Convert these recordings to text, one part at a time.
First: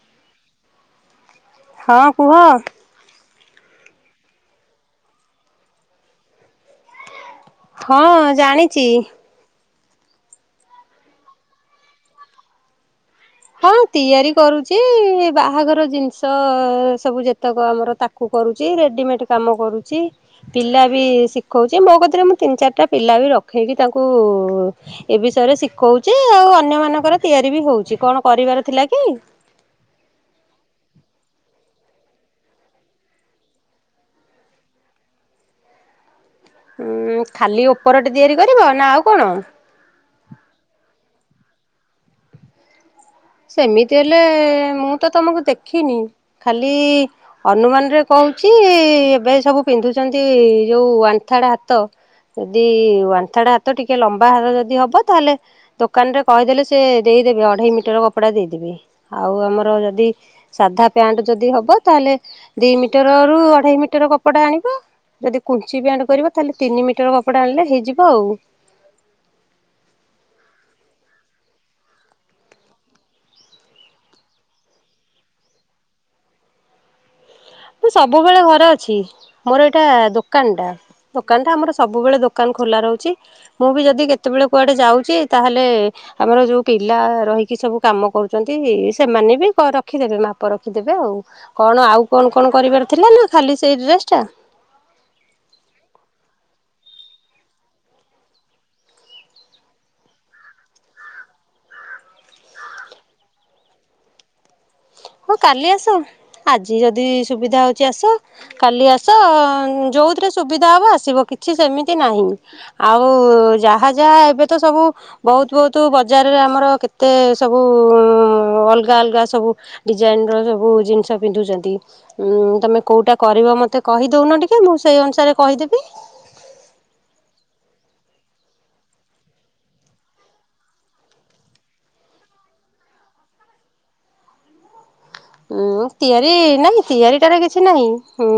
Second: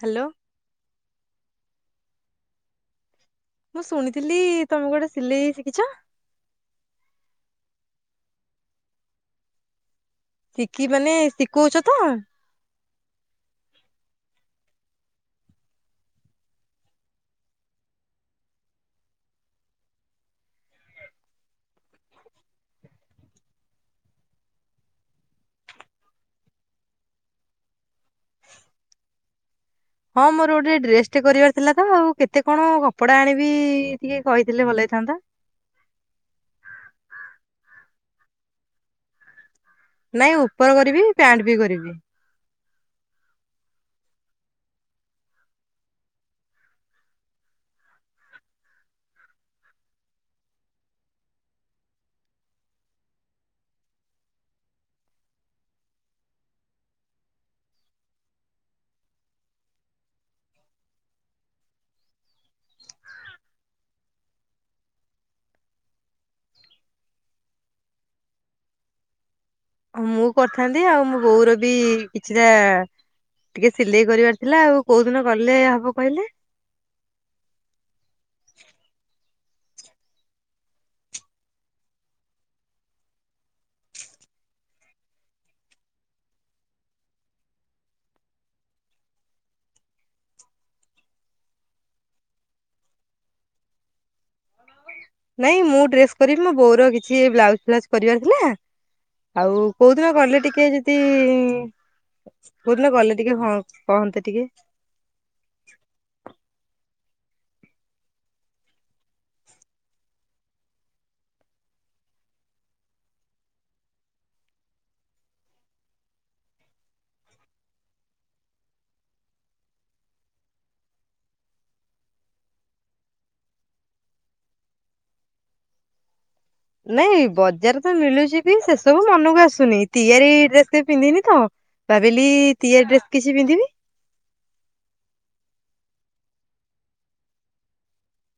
Hello. ହଁ କୁହ? ମୁଁ ଶୁଣିଥିଲି ତମକୁ ଗୋଟେ ସିଲେଇ ଶିଖିଛ? [inaudible] ହଁ ଜାଣିଛି। ଶିଖି ମାନେ ଶିଖଉଛ ତ? ହଁ ତିଆରି କରୁଛି ବାହାଘର ଜିନିଷ ସବୁ ଯେତେକ ଆମର ତାକୁ କରୁଛି ରେଡିମେଡ କାମ କରୁଛି ପିଲା ବି ଶିଖଉଛି। ସେ ମୋ କତିରେ ମୁଁ ତିନ ଚାରିଟା ପିଲା ବି ରଖେଇକି ତାଙ୍କୁ ଏ ବିଷୟରେ ଶିଖଉଛି ଆଉ ଅନ୍ୟମାନଙ୍କର ତିଆରି ବି ହଉଛି। କଣ କରିବାର ଥିଲା କି? ହଁ ମୋର ଗୋଟେ ଡ୍ରେସ ଟେ କରିବାର ଥିଲା ତ ଆଉ କେତେ କଣ କପଡା ଆଣିବି ଟିକେ କହିଥିଲେ ଭଲ ହେଇଥାନ୍ତା। ଉଁ ଖାଲି ଉପରଟେ ତିଆରି କରିବ ନା ଆଉ କଣ? ନାଇଁ ଉପର କରିବି ପ୍ୟାଣ୍ଟ ବି କରିବି। ସେମିତି ହେଲେ ମୁଁ ତ ତମକୁ ଦେଖିନି। ଖାଲି ଅନୁମାନ ରେ କହୁଛି ଏବେ ସବୁ ପିନ୍ଧୁଛନ୍ତି ଯୋଉ ୱାନ୍ ଡ ହାତ ଯଦି ୱାନ୍ ଡ ହାତ ଟିକେ ଲମ୍ବା ହାତ ଯଦି ହବ ତାହେଲେ ଦୋକାନରେ କହିଦେଲେ ସେ ଦେଇଦେବେ ଅଢେଇ ମିଟର କପଡା ଦେଇଦବି ଆଉ ଆମର ଯଦି ସାଧା ପ୍ୟାଣ୍ଟ ଯଦି ହବ ତାହେଲେ ଦି ମିଟର ରୁ ଅଢେଇ ମିଟର କପଡା ଆଣିବ ଯଦି କୁଞ୍ଚି ପ୍ୟାଣ୍ଟ କରିବ ତାହେଲେ ତିନି ମିଟର କପଡା ଆଣିଲେ ହେଇଯିବ ଆଉ। ମୁଁ କରିଥାନ୍ତି ଆଉ ମୋ ବୋଉର ବି କିଛିଟା ଟିକେ ସିଲେଇ କରିବାର ଥିଲା ଆଉ କୋଉ ଦିନ କଲେ ହବ କହିଲେ? ମୁଁ ସବୁବେଳେ ଘରେ ଅଛି। ମୋର ଏଇଟା ଦୋକାନଟା ଦୋକାନଟା ଆମର ସବୁବେଳେ ଦୋକାନ ଖୋଲା ରହୁଛି। ମୁଁ ବି ଯଦି କେତେବେଳେ କୁଆଡ଼େ ଯାଉଛି ତାହେଲେ ଆମର ଯେଉଁ ପିଲା ରହିକି ସବୁ କାମ କରୁଛନ୍ତି ସେମାନେ ବି ରଖିଦେବେ ମାପ ରଖିଦେବେ ଆଉ କଣ ଆଉ କଣ କଣ କରିବାର ଥିଲା ନା ଖାଲି ସେଇ ଡ୍ରେସ ଟା। ନାଇଁ ମୁଁ ଡ୍ରେସ କରିବି ମୋ ବୋଉର କିଛି ବ୍ଲାଉଜ ଫ୍ଲାଉଜ କରିବାର ଥିଲା ଆଉ କୋଉଦିନ କିଲ ଟିକେ [inaudible] ଯଦି କୋଉଦିନ କଲେ ଟିକେ ହ କହନ୍ତେ ଟିକେ ହଁ କାଲି ଆସ। ଆଜି ଯଦି ସୁବିଧା ହେଉଛି ଆସ କାଲି ଆସ ଯେଉଁଥିରେ ସୁବିଧା ହେବ ଆସିବ କିଛି ସେମିତି ନାହିଁ ଆଉ ଯାହା ଯାହା ଏବେ ତ ସବୁ ବହୁତ ବହୁତ ବଜାରରେ ଆମର କେତେ ସବୁ ଅଲଗା ଅଲଗା ସବୁ ଡିଜାଇନ ର ସବୁ ଜିନିଷ ପିନ୍ଧୁଛନ୍ତି ତମେ କୋଉଟା କରିବ ମତେ କହିଦଉନ ଟିକେ ମୁଁ ସେଇ ଅନୁସାରେ କହିଦେବି। ନାଇଁ ବଜାର ତ ମିଳୁଛି କି ସେସବୁ ମନକୁ ଆସୁନି ତିଆରି ଡ୍ରେସ କେ ପିନ୍ଧିନି ତ ଭାବିଲି ତିଆରି ଡ୍ରେସ କିଛି ପିନ୍ଧିବି। [inaudible] ଉଁ ତିଆରି ନାଇଁ ତିଆରିଟାରେ କିଛି ନାହିଁଁ।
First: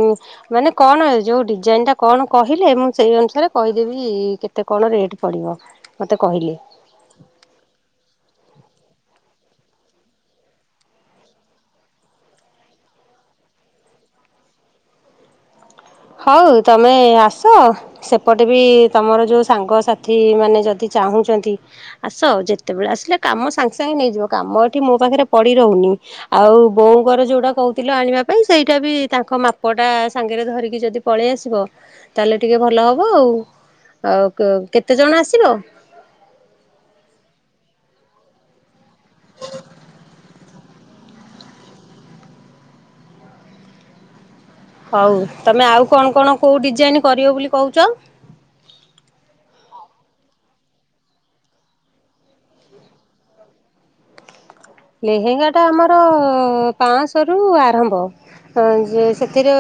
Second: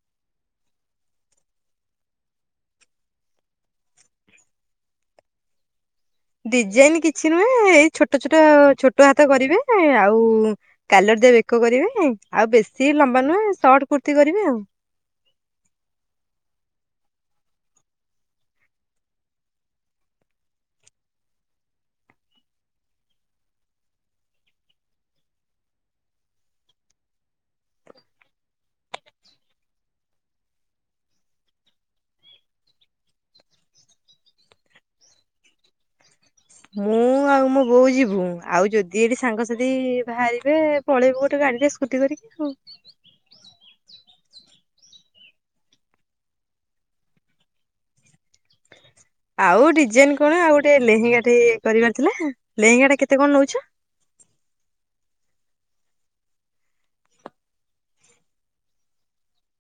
ମାନେ କଣ ଯୋଉ ଡିଜାଇନ ଟା କଣ କହିଲେ ମୁଁ ସେଇ ଅନୁସାରେ କହିଦେବି କେତେ କଣ ରେଟ ପଡିବ। ମତେ କହିଲେ। ଡିଜାଇନ କିଛି ନୁହେଁ ଏଇ ଛୋଟ ଛୋଟ ଛୋଟ ହାତ କରିବେ ଆଉ କାଲର ଦିଆ ବେକ କରିବେ ଆଉ ବେଶୀ ଲମ୍ବା ନୁହେଁ ସର୍ଟ କୁର୍ତି କରିବେ ଆଉ। ହଉ ତମେ ଆସ ସେପଟେ ବି ତମର ଯୋଉ ସାଙ୍ଗସାଥି ମାନେ ଯଦି ଚାହୁଁଛନ୍ତି ଆସ ଯେତେବେଳେ ଆସିଲେ କାମ ସାଙ୍ଗେ ସାଙ୍ଗେ ନେଇଯିବ କାମ ଏଠି ମୋ ପାଖରେ ପଡି ରହୁନି। ଆଉ ବୋଉଙ୍କର ଯୋଉଟା କହୁଥିଲ ଆଣିବା ପାଇଁ ସେଇଟା ବି ତାଙ୍କ ମାପଟା ସାଙ୍ଗରେ ଧରିକି‌ ଯଦି ପଳେଇ ଆସିବ ତାହେଲେ ଟିକେ ଭଲ ହବ ଆଉ ଆଉ କେତେ ଜଣ ଆସିବ? ମୁଁ ଆଉ ମୋ ବୋଉ ଯିବୁ ଆଉ ଯଦି ଏଠି ସାଙ୍ଗସାଥି ବାହାରିବେ ପଳେଇବୁ ଗୋଟେ ଗାଡିରେ ସ୍କୁଟି କରିକି ଆଉ। [inaudible] ହଉ ତମେ ଆଉ କଣ କଣ କେଉଁ ଡିଜାଇନ୍ କରିବ ବୋଲି କହୁଛ? [inaudible] ଆଉ ଡିଜାଇନ କଣ ଆଉ ଗୋଟେ ଲେହେଙ୍ଗା ଟେ କରିବାର ଥିଲା ଲେହେଙ୍ଗା ଟା କେତେ କଣ ନଉଛ? ଲେହେଙ୍ଗା ଟା ଆମର ପାଞ୍ଚଶହ ରୁ ଆରମ୍ଭ ଯେ ସେଥିରେ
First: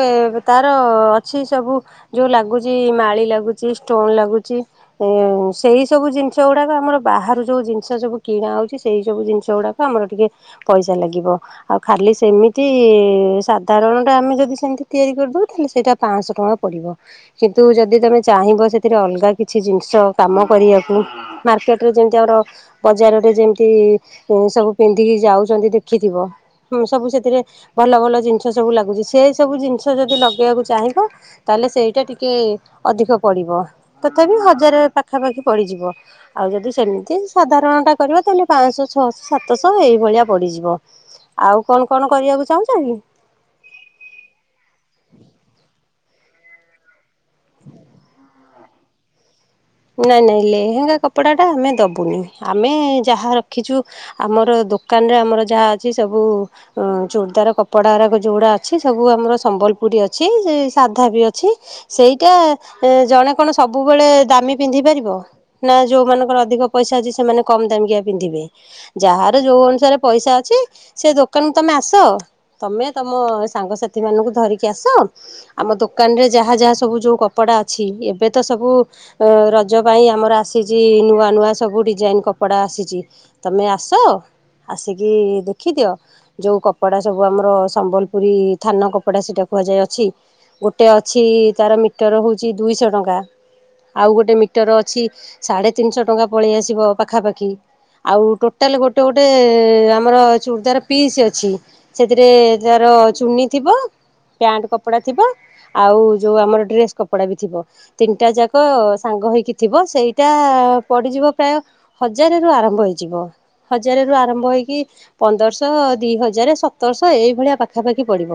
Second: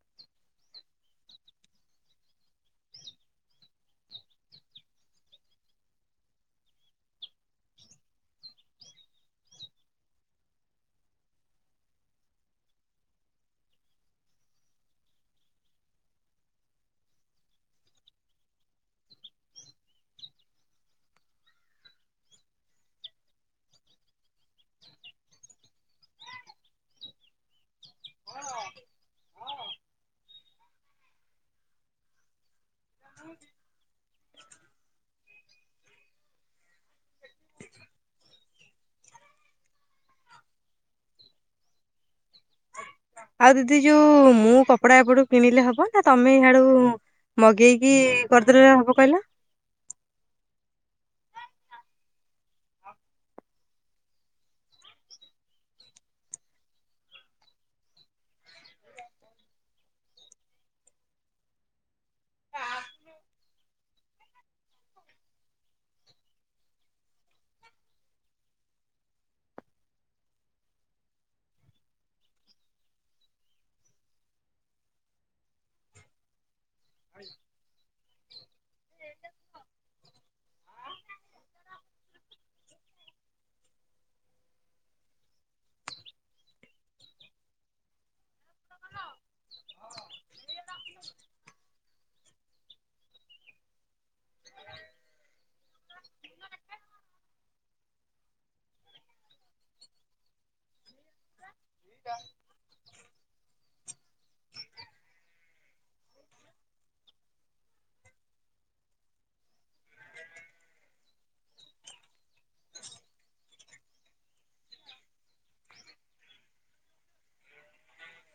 ତାର ଅଛି ସବୁ ଯୋଉ ଲାଗୁଛି ମାଳି ଲାଗୁଛି ଷ୍ଟୋନ ଲାଗୁଛି ଏ ସେଇ ସବୁ ଜିନିଷ ଗୁଡାକ ଆମର ବାହାରୁ ଯୋଉ ଜିନିଷ ସବୁ କିଣା ହଉଛି ସେଇ ସବୁ ଜିନିଷ ଗୁଡାକ ଆମର ଟିକେ ପଇସା ଲାଗିବ ଆଉ ଖାଲି ସେମିତି ସାଧାରଣଟା ଆମେ ଯଦି ସେମିତି ତିଆରି କରିଦେବୁ ତାହାଲେ ସେଇଟା ପାଞ୍ଚଶହ ଟଙ୍କା ପଡ଼ିବ। କିନ୍ତୁ ଯଦି ତମେ ଚାହିଁବ ସେଥିରେ ଅଲଗା କିଛି ଜିନିଷ କାମ କରିବାକୁ ମାର୍କେଟରେ ଯେମିତି ଆମର ବଜାରରେ ଯେମିତି ସବୁ ପିନ୍ଧିକି ଯାଉଛନ୍ତି ଦେଖିଥିବ ସବୁ ସେଥିରେ ଭଲ ଭଲ ଜିନିଷ ସବୁ ଲାଗୁଛି ସେ ସବୁ ଜିନିଷ ଯଦି ଲଗେଇବାକୁ ଚାହିଁବ ତାହେଲେ ସେଇଟା ଟିକେ ଅଧିକ ପଡ଼ିବ ତଥାପି ହଜାରେ ପାଖାପାଖି ପଡ଼ିଯିବ ଆଉ ଯଦି ସେମିତି ସାଧାରଣଟା କରିବ ତାହେଲେ ପାଞ୍ଚଶହ ଛଅଶହ ସାତଶହ। ତ ସବ ଏଇଭଳିଆ ପଡିଯିବ ଆଉ କଣ କଣ କରିବାକୁ ଚାହୁଁଛ କି? ଆଉ ଦିଦି ଯୋଉ ମୁଁ କପଡା ଏପଟୁ କିଣିଲେ ହବ ନା ତମେ ଇଆଡୁ ମଗେଇକି କରିଦେଲେ ହବ କହିଲ। ନାଇଁ ନାଇଁ ଲେହେଙ୍ଗା କପଡା ଟା ଆମେ ଦବୁନି ଆମେ ଯାହା ରଖିଛୁ ଆମର ଦୋକାନରେ ଆମର ଯାହା ଅଛି ସବୁ ଚୋରଦାର କପଡା ଗାକ ଯୋଉଗୁଡା ଅଛି ସବୁ ଆମର ସମ୍ବଲପୁରୀ ଅଛି ସାଧା ବି ଅଛି ସେଇଟା ଜଣେ କଣ ସବୁବେଳେ ଦାମୀ ପିନ୍ଧି ପାରିବ ନା ଯୋଉମାନାନଙ୍କର ଅଧିକ ପଇସା ଅଛି ସେମାନେ କମ ଦାମ କି ପିନ୍ଧିବେ। ଯାହାର ଯୋଉ ଅନୁସାରେ ପଇସା ଅଛି ସେ ଦୋକାନରୁ ତମେ ଆସ ତମେ ତମ ସାଙ୍ଗସାଥି ମାନଙ୍କୁ ଧରିକି ଆସ ଆମ ଦୋକାନ ରେ ଯାହା ଯାହା ସବୁ ଯୋଉ କପଡା ଅଛି ଏବେ ତ ସବୁ ରଜ ପାଇଁ ଆମର ଆସିଛି ନୂଆ ନୂଆ ସବୁ ଡିଜାଇନ କପଡ଼ା ଆସିଛି ତୁମେ ଆସ ଆସିକି ଦେଖିଦିଅ ଯେଉଁ କପଡ଼ା ସବୁ ଆମର ସମ୍ବଲପୁରୀ ଥାନ କପଡ଼ା ସେଇଟା କୁହାଯାଏଅଛି ଗୋଟେ ଅଛି ତାର ମିଟର ହେଉଛି ଦୁଇଶହ ଟଙ୍କା। ଆଉ ଗୋଟେ ମିଟର ଅଛି ସାଢେ ତିନିଶହ ଟଙ୍କା ପଳେଇ ଆସିବ ପାଖାପାଖି ଆଉ ଟୋଟାଲ ଗୋଟେ ଗୋଟେ ଆମର ଚୁଡ଼ିଦାର ପିସ୍ ଅଛି ସେଥିରେ ତାର ଚୁନି ଥିବ ପ୍ୟାଣ୍ଟ କପଡା ଥିବ ଆଉ ଯୋଉ ଆମର ଡ୍ରେସ କପଡା ବି ଥିବ ତିନିଟା ଯା ସାଙ୍ଗ ହୋଇକି ଥିବ ସେଇଟା ପଡ଼ିଯିବ ପ୍ରାୟ ହଜାରରୁ ଆରମ୍ଭ ହୋଇଇଯିବ ହଜାରରୁ ଆରମ୍ଭ ହୋଇଇକି ପନ୍ଦରଶହ ଦୁଇ ହଜାର ସତରଶହ ଏଇଭଳିଆ ପାଖାପାଖି ପଡ଼ିବ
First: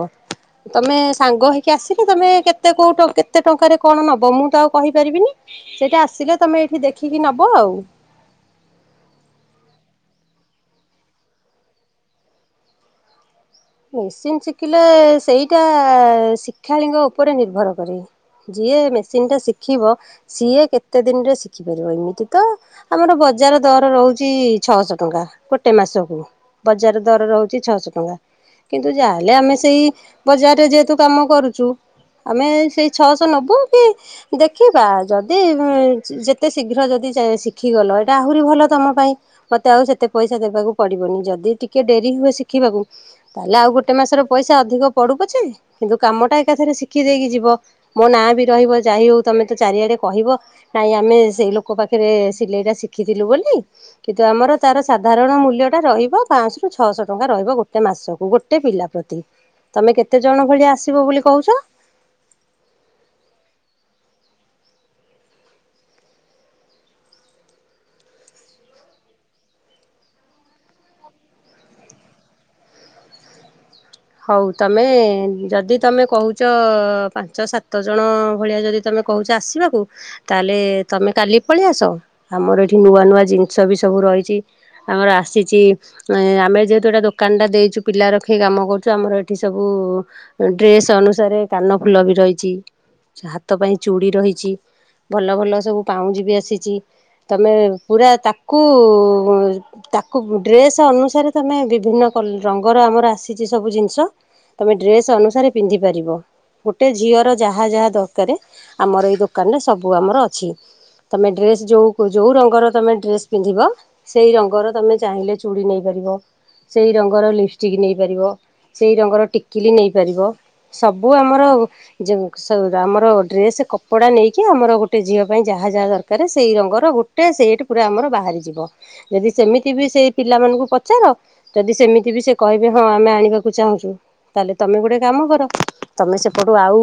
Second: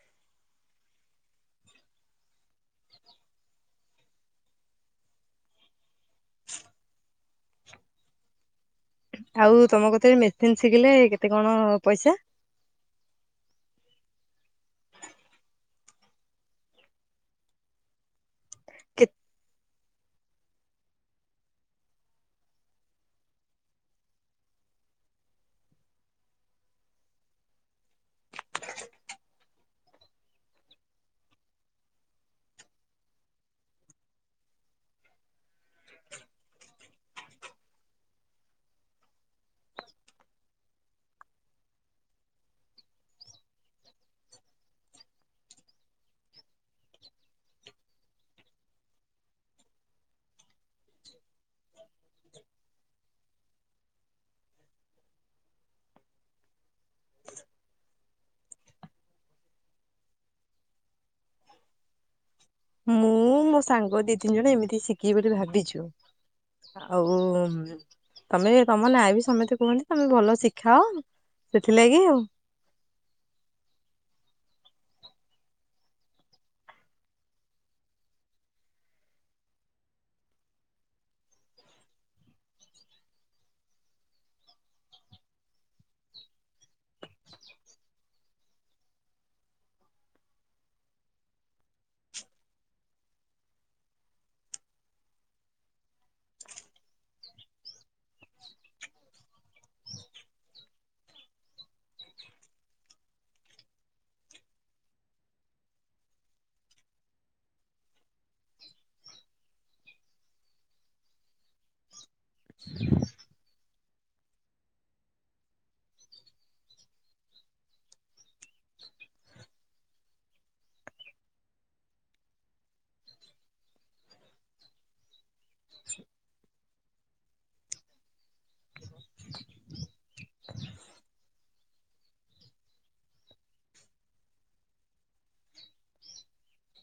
ତମେ ସାଙ୍ଗ ହୋଇଇକି ଆସିଲେ ତୁମେ କେତେ କେଉଁ କେତେ ଟଙ୍କାରେ କଣ ନେବ ମୁଁ ତ ଆଉ କହି କହି ପାରିବିନି ସେଇଠା ଆସିଲେ ତମେ ଏଇଠି ଦେଖିକି ନବ ଆଉ। ଆଉ ତମ କଥରେ ମେସିନ୍ ଶିଖିଲେ କେତେ କଣ ପଇସା। ମେସିନ୍ ଶିଖିଲେ ସେଇଟା ଶିକ୍ଷାଳୀଙ୍କ ଉପରେ ନିର୍ଭର କରେ। ଯିଏ କେ ମେସିନ୍ ଟା ଶିଖିବ। ସିଏ କେତେ ଦିନରେ ଶିଖିପାରିବ ଏମିତି ତ ଆମର ବଜାର ଦର ରହୁଛି ଛଅଶହ ଟଙ୍କା ଗୋଟେ ମାସକୁ ବଜାର ଦର ରହୁଛି ଛଅଶହ ଟଙ୍କା। କିନ୍ତୁ ଯାହେଲେ ଆମେ ସେଇ ବଜାରରେ ଯେହେତୁ କାମ କରୁଛୁ ଆମେ ସେଇ ଛଅଶହ ନବୁ କି ଦେଖିବା ଯଦି ଯେତେ ଶୀଘ୍ର ଯଦି ଶିଖିଗଲ ଏଇଟା ଆହୁରି ଭଲ ତମ ପାଇଁ ମତେ ଆଉ ସେତେ ପଇସା ଦେବାକୁ ପଡିବନି ଯଦି ଟିକେ ଡେରି ହୁଏ ଶିଖିବାକୁ। ତାହେଲେ ଆଉ ଗୋଟେ ମାସର ପଇସା ଅଧିକ ପଡୁ ପଛେ କିନ୍ତୁ କାମଟା ଏକାଥରେ ଶିଖି ଦେଇକି ଯିବ ମୋ ନାଁ ବି ରହିବ ଯାଇ ହଉ ତମେ ତ ଚାରିଆଡେ କହିବ ନାଇଁ ଆମେ ସେଇ ଲୋକ ପାଖରେ ସିଲେଇ ଟା ଶିଖିଥିଲୁ ବୋଲି କିନ୍ତୁ ଆମର ତାର ସାଧାରଣ ମୂଲ୍ୟ ଟା ରହିବ ପାଞ୍ଚଶ ରରୁ ଛଅଶହ ଟଙ୍କା ରହିବ ଗୋଟେ। ଗୋଟେ ମାସକୁ ଗୋଟେ ପିଲା ପ୍ରତି ତମେ କେତେ ଜଣ ଭଳିଆ ଆସିବ ବୋଲି କହୁଛ? ମୁଁ ମୋ ସାଙ୍ଗ ଦି ତିନି ଜଣ ଏମିତି ଶିଖି ବୋଲି ଭାବିଛୁ ଆଉ ତମେ ତମ ନା ବି ସମସ୍ତେ କୁହନ୍ତି ତମେ ଭଲ ଶିଖାଅ ସେଥିଲାଗି ଆଉ। ହଉ ତମେ ଯଦି ତମେ କହୁଛ ପାଞ୍ଚ ସାତ ଜଣ ଭଳିଆ ଯଦି ତମେ କହୁଛ ଆସିବାକୁ ତାହେଲେ ତମେ କାଲି ପଳେଇ ଆସ ଆମର ଏଇଠି ନୂଆ ନୂଆ ଜିନିଷ ବି ସବୁ ରହିଛି ଆମର ଆସିଛି ଆମେ ଯେହେତୁ ଏଇଟା ଦୋକାନ ଟା ଦେଇଛୁ ପିଲା ରଖିି କାମ କରୁଛୁ। ଆମର ଏଠି ସବୁ ଡ୍ରେସ ଅନୁସାରେ କାନ ଫୁଲ ବି ରହିଛି ହାତ ପାଇଁ ଚୁଡି ରହିଛି ଭଲ ଭଲ ସବୁ ପାଉଁଜି ବି ଆସିଛି ତମେ ପୁରା ତାକୁ ତାକୁ ଡ୍ରେସ ଅନୁସାରେ ତମେ ବିଭିନ୍ନ ରଙ୍ଗର ଆମର ଆସିଛି। ସେ ସବୁ ଜିନିଷ ତୁମେ ଡ୍ରେସ୍ ଅନୁସାରେ ପିନ୍ଧିପାରିବ ଗୋଟେ ଝିଅର ଯାହା ଯାହା ଦରକାରେ ଆମର ଏଇ ଦୋକାନରେ ସବୁ ଆମର ଅଛି ତୁମେ ଡ୍ରେସ୍ ଯେଉଁ ଯେଉଁ ରଙ୍ଗର ତୁମେ ଡ୍ରେସ୍ ପିନ୍ଧିବ ସେଇ ରଙ୍ଗର ତୁମେ ଚାହିଁଲେ ଚୁଡ଼ି ନେଇପାରିବ ସେଇ ରଙ୍ଗର ଲିପଷ୍ଟିକ୍ ନେଇପାରିବ। ସେଇ ରଙ୍ଗର ଟିକିଲି ନେଇପାରିବ ସବୁ ଆମର ଆମର ଡ୍ରେସ୍ କପଡ଼ା ନେଇକି ଆମର ଗୋଟେ ଝିଅ ପାଇଁ ଯାହା ଯାହା ଦରକାର ସେଇ ରଙ୍ଗର ଗୋଟେ ସେଟ୍ ପୁରା ଆମର ବାହାରିଯିବ ଯଦି ସେମିତି ବି ସେଇ ପିଲାମାନଙ୍କୁ ପଚାର ଯଦି ସେମିତି ବି ସେ କହିବେ ହଁ ଆମେ ଆ। ଚାହୁଁଛୁ ତାହଲେ ତମେ ଗୋଟେ କାମ କର ତମେ ସେପଟୁ ଆଉ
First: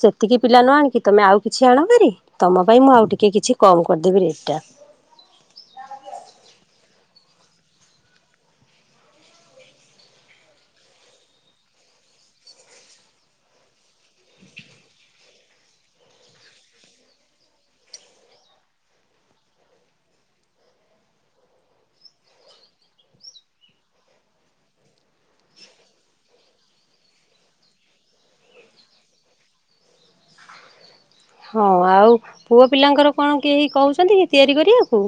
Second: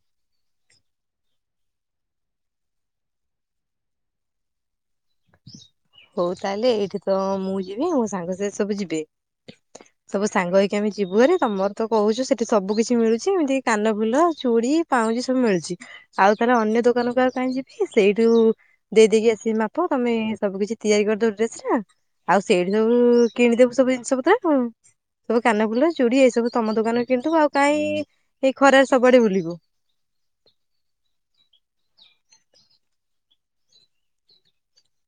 ସେତିକି ପିଲା ନ ଆଣିକି ତମେ ଆଉ କିଛି ଆଣ କରିି ତମ ପାଇଁ ମୁଁ ଆଉ ଟିକେ କିଛି କମ କରିଦେବି ରେଟ ଟା। ହଉ ତାହେଲେ ଏଇଠି ତ ମୁଁ ଯିବି ମୋ ସାଙ୍ଗ ସା ସବୁ ଯିବି ସବୁ ସାଙ୍ଗ ହେଇକି ଆମେ ଯିବୁ ଆରେ ତମର ତ କହୁଛ ସେଠି ସବୁ କିିଛି ମିଳୁଛି ଏମିତି କାନ ଫୁଲ ଚୁଡି ପାଉଁଜି ସବୁ ମିଳୁଛି ଆଉ ତାଲେ ଅନ୍ୟ ଦୋକାନ କ ଆଉ କାହିଁ ଯିବି ସେଇଠୁ ଦେଇଦେଇକି ଆସିବି ମାପ ତମେ ସବୁ କିଛି। ତିଆରି କରିଦବୁ ଡ୍ରେସ ଟା ଆଉ ସେଇଠି ସବୁ କିଣିଦବୁ ସବୁ ଜିନିଷ ପତ୍ର ଆ ସବୁ କାନଫୁଲ ଚୁଡି ଏଇ ସବୁ ତମ ଦୋକାନରେ କିଣିଦବୁ ଆଉ କାହିଁ ଏଇ ଖରାରେ ସବୁଆଡେ ବୁଲିବୁ। ହଁ ଆଉ ପୁଅ ପିଲାଙ୍କର କଣ କିଏ କହୁଛନ୍ତି କି ତିଆରି କରିବାକୁ।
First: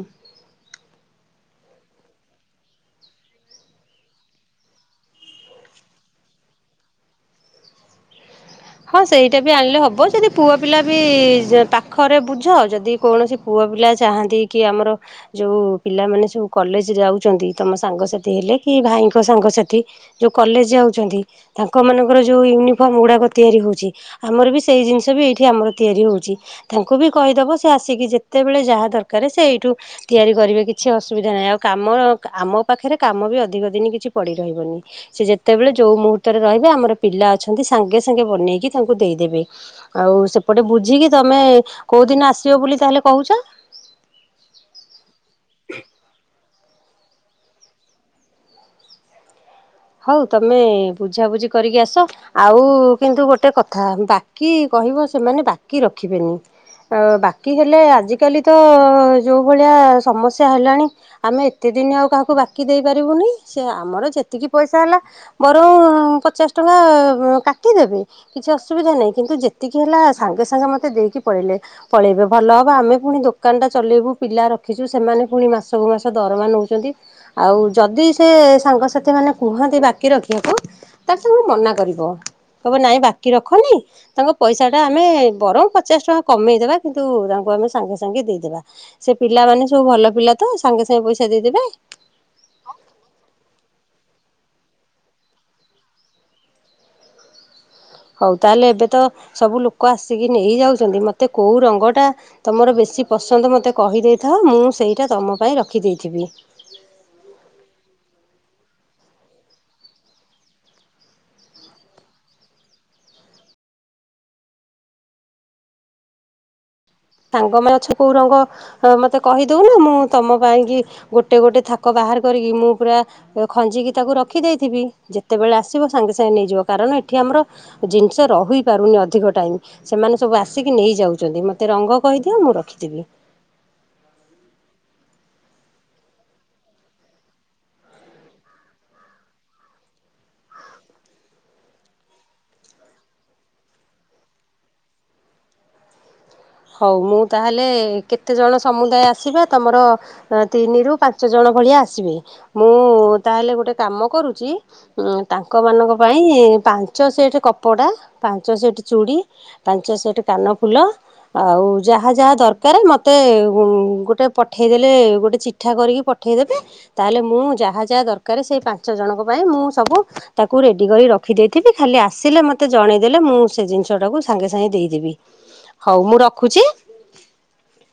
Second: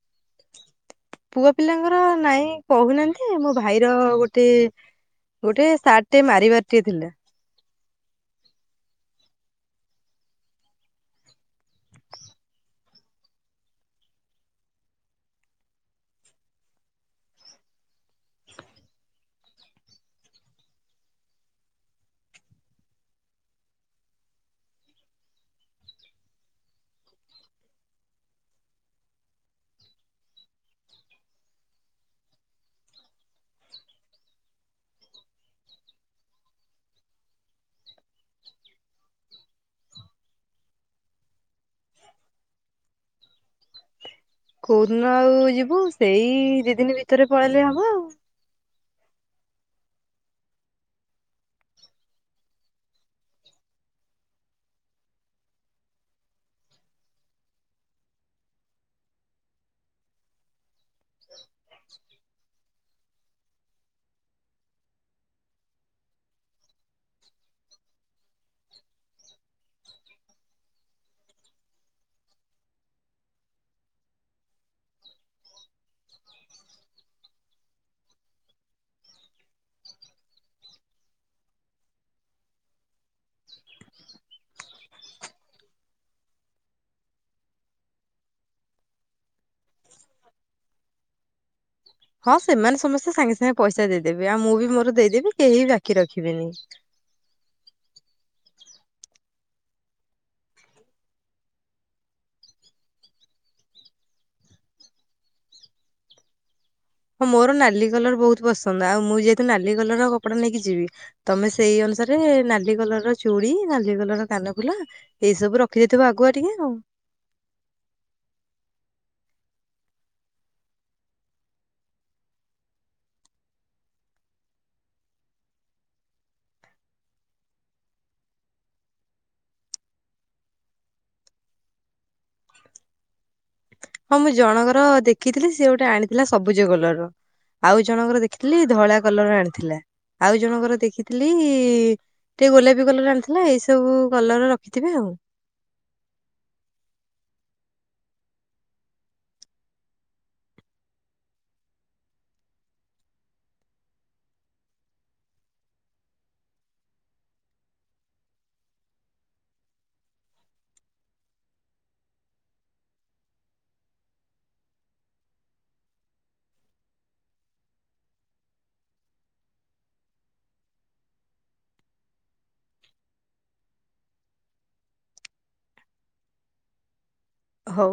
ପୁଅ ପିଲାଙ୍କର ନାଇଁ କହୁନାହାନ୍ତି ମୋ ଭାଇର ଗୋଟେ ଗୋଟେ ସାର୍ଟ ଟେ ମାରିବାର ଟେ ଥିଲା। ହଁ ସେଇଟା ବି ଆଣିଲେ ହବ ଯଦି ପୁଅ ପିଲା ବି ପାଖରେ ବୁଝ ଯଦି କୌଣସି ପୁଅ ପିଲା ଚାହାନ୍ତି କି ଆମର ଯୋଉ ପିଲାମାନେ ସବୁ କଲେଜ ଯାଉଛନ୍ତି ତମ ସାଙ୍ଗସାଥି ହେଲେ କି ଭାଇଙ୍କ ସାଙ୍ଗସାଥି ଯଉ କଲେଜ ଯାଉଛନ୍ତି ତାଙ୍କ ମାନଙ୍କର ଯୋଉ ୟୁନିଫର୍ମ ଗୁଡାକ। ତିଆରି ହଉଛି ଆମର ବି ସେଇ ଜିନିଷ ବି ଏଇଠି ଆମର ତିଆରି ହଉଛି ତାଙ୍କୁ ବି କହିଦବ ସେ ଆସିକି ଯେତେବେଳେ ଯାହା ଦରକାର ସେ ଏଇଠୁ ତିଆରି କରିବେ କିଛି ଅସୁବିଧା ନାହିଁ ଆଉ କାମ ଆମ ପାଖରେ କାମ ବି ଅଧିକ ଦିନ କିଛି ପଡ଼ି ରହିବନି ସେ ଯେତେବେଳେ ଯେଉଁ ମୁହୂର୍ତ୍ତରେ ରହିବେ ଆମର ପିଲା ଅଛନ୍ତି ସାଙ୍ଗେ ସାଙ୍ଗେ ବନେଇକି ତାଙ୍କୁ ଦେଇଦେବେ ଆଉ ସେପଟେ ବୁଝିକି ତମେ କୋଉ ଦିନ ଆସିବ ବୋଲି ତାହେଲେ କହୁଛ? କୋଉଦିନ ଆଉ ଯିବୁ ସେଇ ଦି ଦିନ ଭିତରେ ପଳେଇଲେ ହବ ଆଉ ହଉ ତମେ ବୁଝାବୁଝି କରିକି ଆସ ଆଉ କିନ୍ତୁ ଗୋଟେ କଥା ବାକି କହିବ ସେମାନେ ବାକି ରଖିବେନି ବାକି ହେଲେ ଆଜିକାଲି ତ ଯୋଉ ଭଳିଆ ସମସ୍ୟା ହେଲାଣି ଆମେ ଏତେ ଦିନ ଆଉ କାହାକୁ ବାକି ଦେଇ ପାରିବୁନି। ସେ ଆମର ଯେତିକି ପଇସା ହେଲା ବରଂ ପଚାଶ ଟଙ୍କା କାଟିଦେବେ କିଛି ଅସୁବିଧା ନାହିଁ କିନ୍ତୁ ଯେତିକି ହେଲା ସାଙ୍ଗେ ସାଙ୍ଗେ ମୋତେ ଦେଇକି ପଳେଇଲେ ପଳେଇବେ ଭଲ ହେବ ଆମେ ପୁଣି ଦୋକାନଟା ଚଲେଇବୁ ପିଲା ରଖିଛୁ ସେମାନେ ପୁଣି ମାସକୁ ମାସ ଦରମା ନଉଛନ୍ତି ଆଉ ଯଦି ସେ ସାଙ୍ଗସଥି ମାନେ କୁହନ୍ତି ବାକି ରଖିବାକୁ ତାପ ତାଙ୍କୁ ମନା କରିବ କହିବ ନାଇଁ ବାକି ରଖନି ତାଙ୍କ ପଇସାଟା ଆମେ ବରଂ ପଚାଶ ଟଙ୍କା କମେଇଦେବା କିନ୍ତୁ ତାଙ୍କୁ ଆମେ ସାଙ୍ଗେ ସାଙ୍ଗେ ଦେଇଦେବା ସେ ପିଲାମାନେ ସବୁ ଭଲ ପିଲା ତ ସାଙ୍ଗେ ସାଙ୍ଗେ ପଇସା ଦେଇଦେବେ ହଁ ସେମାନେ ସମସ୍ତେ ସାଙ୍ଗେ ସାଙ୍ଗେ ପଇସା ଦେଇଦେବେ। ଆଉ ମୁଁ ବି ମୋର ଦେଇଦେବି କେହି ବି ବାକି ରଖିବେନି। ହଉ ତାହେଲେ ଏବେ ତ ସବୁ ଲୋକ ଆସିକି ନେଇଯାଉଛନ୍ତି ମୋତେ କୋଉଁ ରଙ୍ଗଟା ତୁମର ବେଶୀ ପସନ୍ଦ ମୋତେ କହିଦେଇଥାଅ ମୁଁ ସେଇଟା ତୁମ ପାଇଁ ରଖିଦେଇଥିବି। ହଁ ମୋର ନାଲି କଲର ବହୁତ ପସନ୍ଦ ଆଉ ମୁଁ ଯେହେତୁ ନାଲି କଲର ର କପଡା ନେଇକି ଯିବି ତମେ ସେଇ ଅନୁସାରେ ନାଲି କଲର ର ଚୁଡ଼ି ନାଲି କଲର ର କାନଫୁଲା ଏଇ ସବୁ ରଖିଦେଇଥିବ ଆଗୁଆ ଟିକେ ଆଉ। ସାଙ୍ଗ ମ ଅଛ କୋଉ ରଙ୍ଗ ମତେ କହିଦଉନା ମୁଁ ତମ ପାଇଁକି ଗୋଟେ ଗୋଟେ ଥାକ ବାହାର କରିକି ମୁଁ ପୁରା ଖଞ୍ଜିକି ତାକୁ ରଖି ଦେଇେଇଥିବି ଯେତେବେଳେ ଆସିବ ସାଙ୍ଗେ ସାଙ୍ଗେ ନେଇଯିବ କାରଣ ଏଠି ଆମର ଜିନିଷ ରହି ପାରୁନି ଅଧିକ ଟାଇମ ସେମାନେ ସବୁ ଆସିକି ନେଇଯାଉଛନ୍ତି ମତେ ରଙ୍ଗ କହିଦିଅ ମୁଁ ରଖିଦେବି। ହଁ ମୁଁ ଜଣଙ୍କର ଦେଖିଥିଲି ସିଏ ଗୋଟେ ଆଣିଥିଲା ସବୁଜ କଲର ଆଉ ଜଣଙ୍କର ଦେଖିଥିଲି ଧଳା କଲର ଆଣିଥିଲା ଆଉ ଜଣଙ୍କର ଦେଖିଥିଲି ଟିକେ ଗୋଲାପୀ କଲର ଆଣିଥିଲା ଏଇ ସବୁ କଲର ରଖିଥିବେ ଆଉ ହଉ ମୁଁ ତାହେଲେ କେତେଜଣ ସମୁଦାୟ ଆସିବ ତମର ତିନିରୁୁ ପାଞ୍ଚ ଜଣ ଭଳିଆ ଆସିବେ ମୁଁ ତାହେଲେ ଗୋଟେ କାମ କରୁଛି ତାଙ୍କ ମାନଙ୍କ ପାଇଁ ପାଞ୍ଚ ସେଟ କପଡ଼ା ପାଞ୍ଚ ସେଟ ଚୁଡ଼ି ପାଞ୍ଚ ସେଟ କାନଫୁଲ ଆଉ ଯାହା ଯାହା ଦରକାର ମୋତେ ଗୋଟେ ପଠେଇଦେଲେ ଗୋଟେ ଚିଠା କରିକି ପଠେଇଦେବେ ତାହେଲେ ମୁଁ ଯାହା ଯାହା ଦରକାର ସେଇ ପାଞ୍ଚ ଜଣଙ୍କ ପାଇଁ ମୁଁ ସବୁ ତାକୁ ରେଡ଼ି କର ରଖିଦେଇଥିବି ଖାଲି ଆସିଲେ ମୋତେ ଜଣେଇଦେଲେ ମୁଁ ସେ ଜିନିଷଟାକୁ ସାଙ୍ଗେ ସାଙ୍ଗେ ଦେଇଦେବି। ହଉ ମୁଁ ରଖୁଛି। ହଉ।